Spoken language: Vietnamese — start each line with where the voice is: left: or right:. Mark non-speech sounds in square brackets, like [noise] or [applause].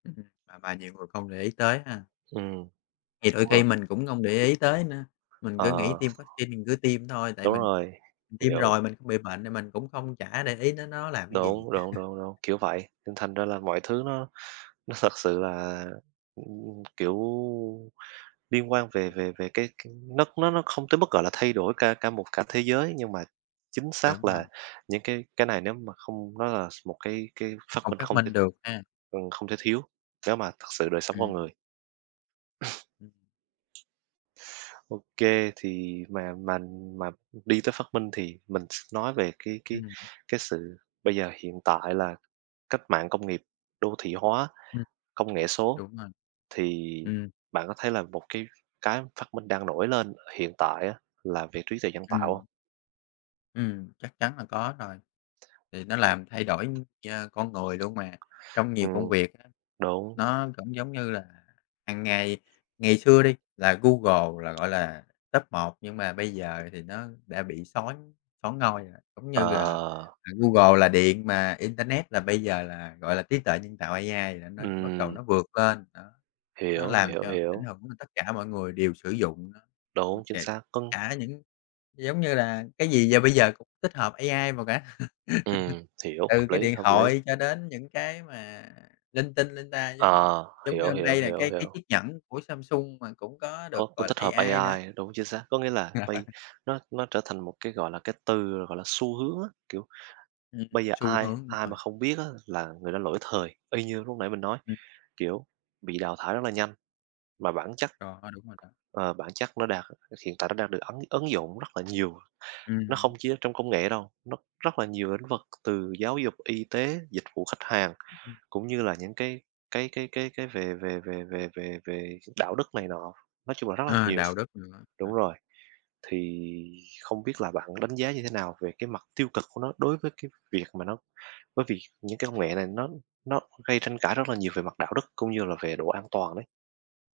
left: Ừm hưm, à, và nhiều người không để ý tới ha.
right: Ừm,
left: Thì đôi
right: đúng
left: khi
right: rồi.
left: mình cũng hông để ý tới nữa, mình
right: Ờ.
left: cứ nghĩ tiêm vác-xin mình cứ tiêm thôi, tại
right: Đúng
left: mình
right: rồi,
left: mình tiêm
right: hiểu.
left: rồi mình không bị bệnh thì mình cũng không chả để ý đến nó làm cái gì.
right: Đúng, đúng,
left: [chuckles]
right: đúng, đúng, kiểu vậy. Nên thành ra là mọi thứ nó nó thật sự là, ừm, kiểu, liên quan về
left: Ừm.
right: về về cái cái nó nó nó không tới mức, gọi là, thay đổi cả cả một cả thế giới nhưng mà chính
left: Đúng
right: xác là
left: rồi.
right: những cái cái này nếu mà không nói là s một cái cái phát
left: Không
right: minh
left: phát
right: không
left: minh
right: tin
left: được ha.
right: ừm, không thể thiếu nếu mà thật sự đời sống con người.
left: Ừm. Ừm.
right: [chuckles] OK, thì mà mành mà đi tới phát minh thì mình s nói về cái cái
left: Ừm.
right: cái sự bây giờ, hiện tại là cách mạng công nghiệp, đô thị hóa,
left: Ừm.
right: công nghệ số,
left: Đúng rồi.
right: thì
left: Ừm.
right: bạn có thấy là một cái cái phát minh đang nổi lên hiện tại á là về trí tuệ nhân tạo hông?
left: Ừm. Ừm, chắc chắn là có rồi, thì nó làm thay đổi nh con người luôn mà. Trong nhiều công
right: Ừm,
left: việc á,
right: đúng.
left: nó cũng giống như là hằng ngày ngày xưa đi, là Google là, gọi là, top 1 nhưng mà bây giờ thì nó đã bị són soán ngôi rồi. Giống như là
right: Ờ.
left: là Google là điện mà internet là bây giờ là, gọi là, trí tuệ nhân tạo AI là nó bắt
right: Ừm.
left: đầu nó vượt lên, đó. Nó
right: Hiểu,
left: làm
right: hiểu,
left: cho ảnh
right: hiểu.
left: hưởng nên tất cả mọi người đều sử dụng nó. Ưm,
right: Đúng, chính
left: kể
right: xác. Con
left: cả những giống như là, cái gì giờ bây giờ cũng tích hợp AI vào cả.
right: Ừm,
left: [chuckles]
right: hiểu.
left: Từ
right: Hợp
left: cái
right: lý,
left: điện
right: hợp lý.
left: thoại cho đến những cái mà linh tinh linh ta giống như
right: Ờ,
left: giống như
right: hiểu,
left: hôm
right: hiểu,
left: nay là
right: hiểu,
left: cái cái
right: hiểu.
left: chiếc nhẫn của Samsung mà cũng có được,
right: Có có
left: gọi là,
right: tích hợp
left: AI nữa.
right: AI, đúng, chính xác. Có nghĩa là bây
left: [chuckles]
right: nó nó trở thành một cái, gọi là, cái từ là, gọi là, xu hướng á. Kiểu,
left: Ừm,
right: bây giờ
left: xu
right: ai,
left: hướng, đúng
right: ai
left: rồi.
right: mà không biết á là người đó lỗi thời, y như lúc nãy mình nói,
left: Ừm.
right: kiểu, bị đào thải rất là nhanh. Và bản chất
left: Đó, đúng rồi đó.
right: ờ, bản chất nó đang h hiện tại nó đang được ấn ứng dụng rất là nhiều. Nó
left: Ừm.
right: không chỉ là trong công nghệ đâu, nó rất là nhiều lĩnh vực từ giáo dục, y tế, dịch vụ khách hàng,
left: Ừm hưm.
right: cũng như là những cái cái cái cái cái về về về về về về đạo đức này nọ, nói chung là rất là
left: À,
right: nhiều.
left: đạo đức nữa,
right: Đúng
left: à.
right: rồi, thì không biết là bạn đánh giá như thế nào về cái mặt tiêu cực của nó đối với cái việc mà nó bởi vì những cái công nghệ này nó nó gây tranh cãi rất là nhiều về mặt đạo đức, cũng như là về độ an toàn đấy?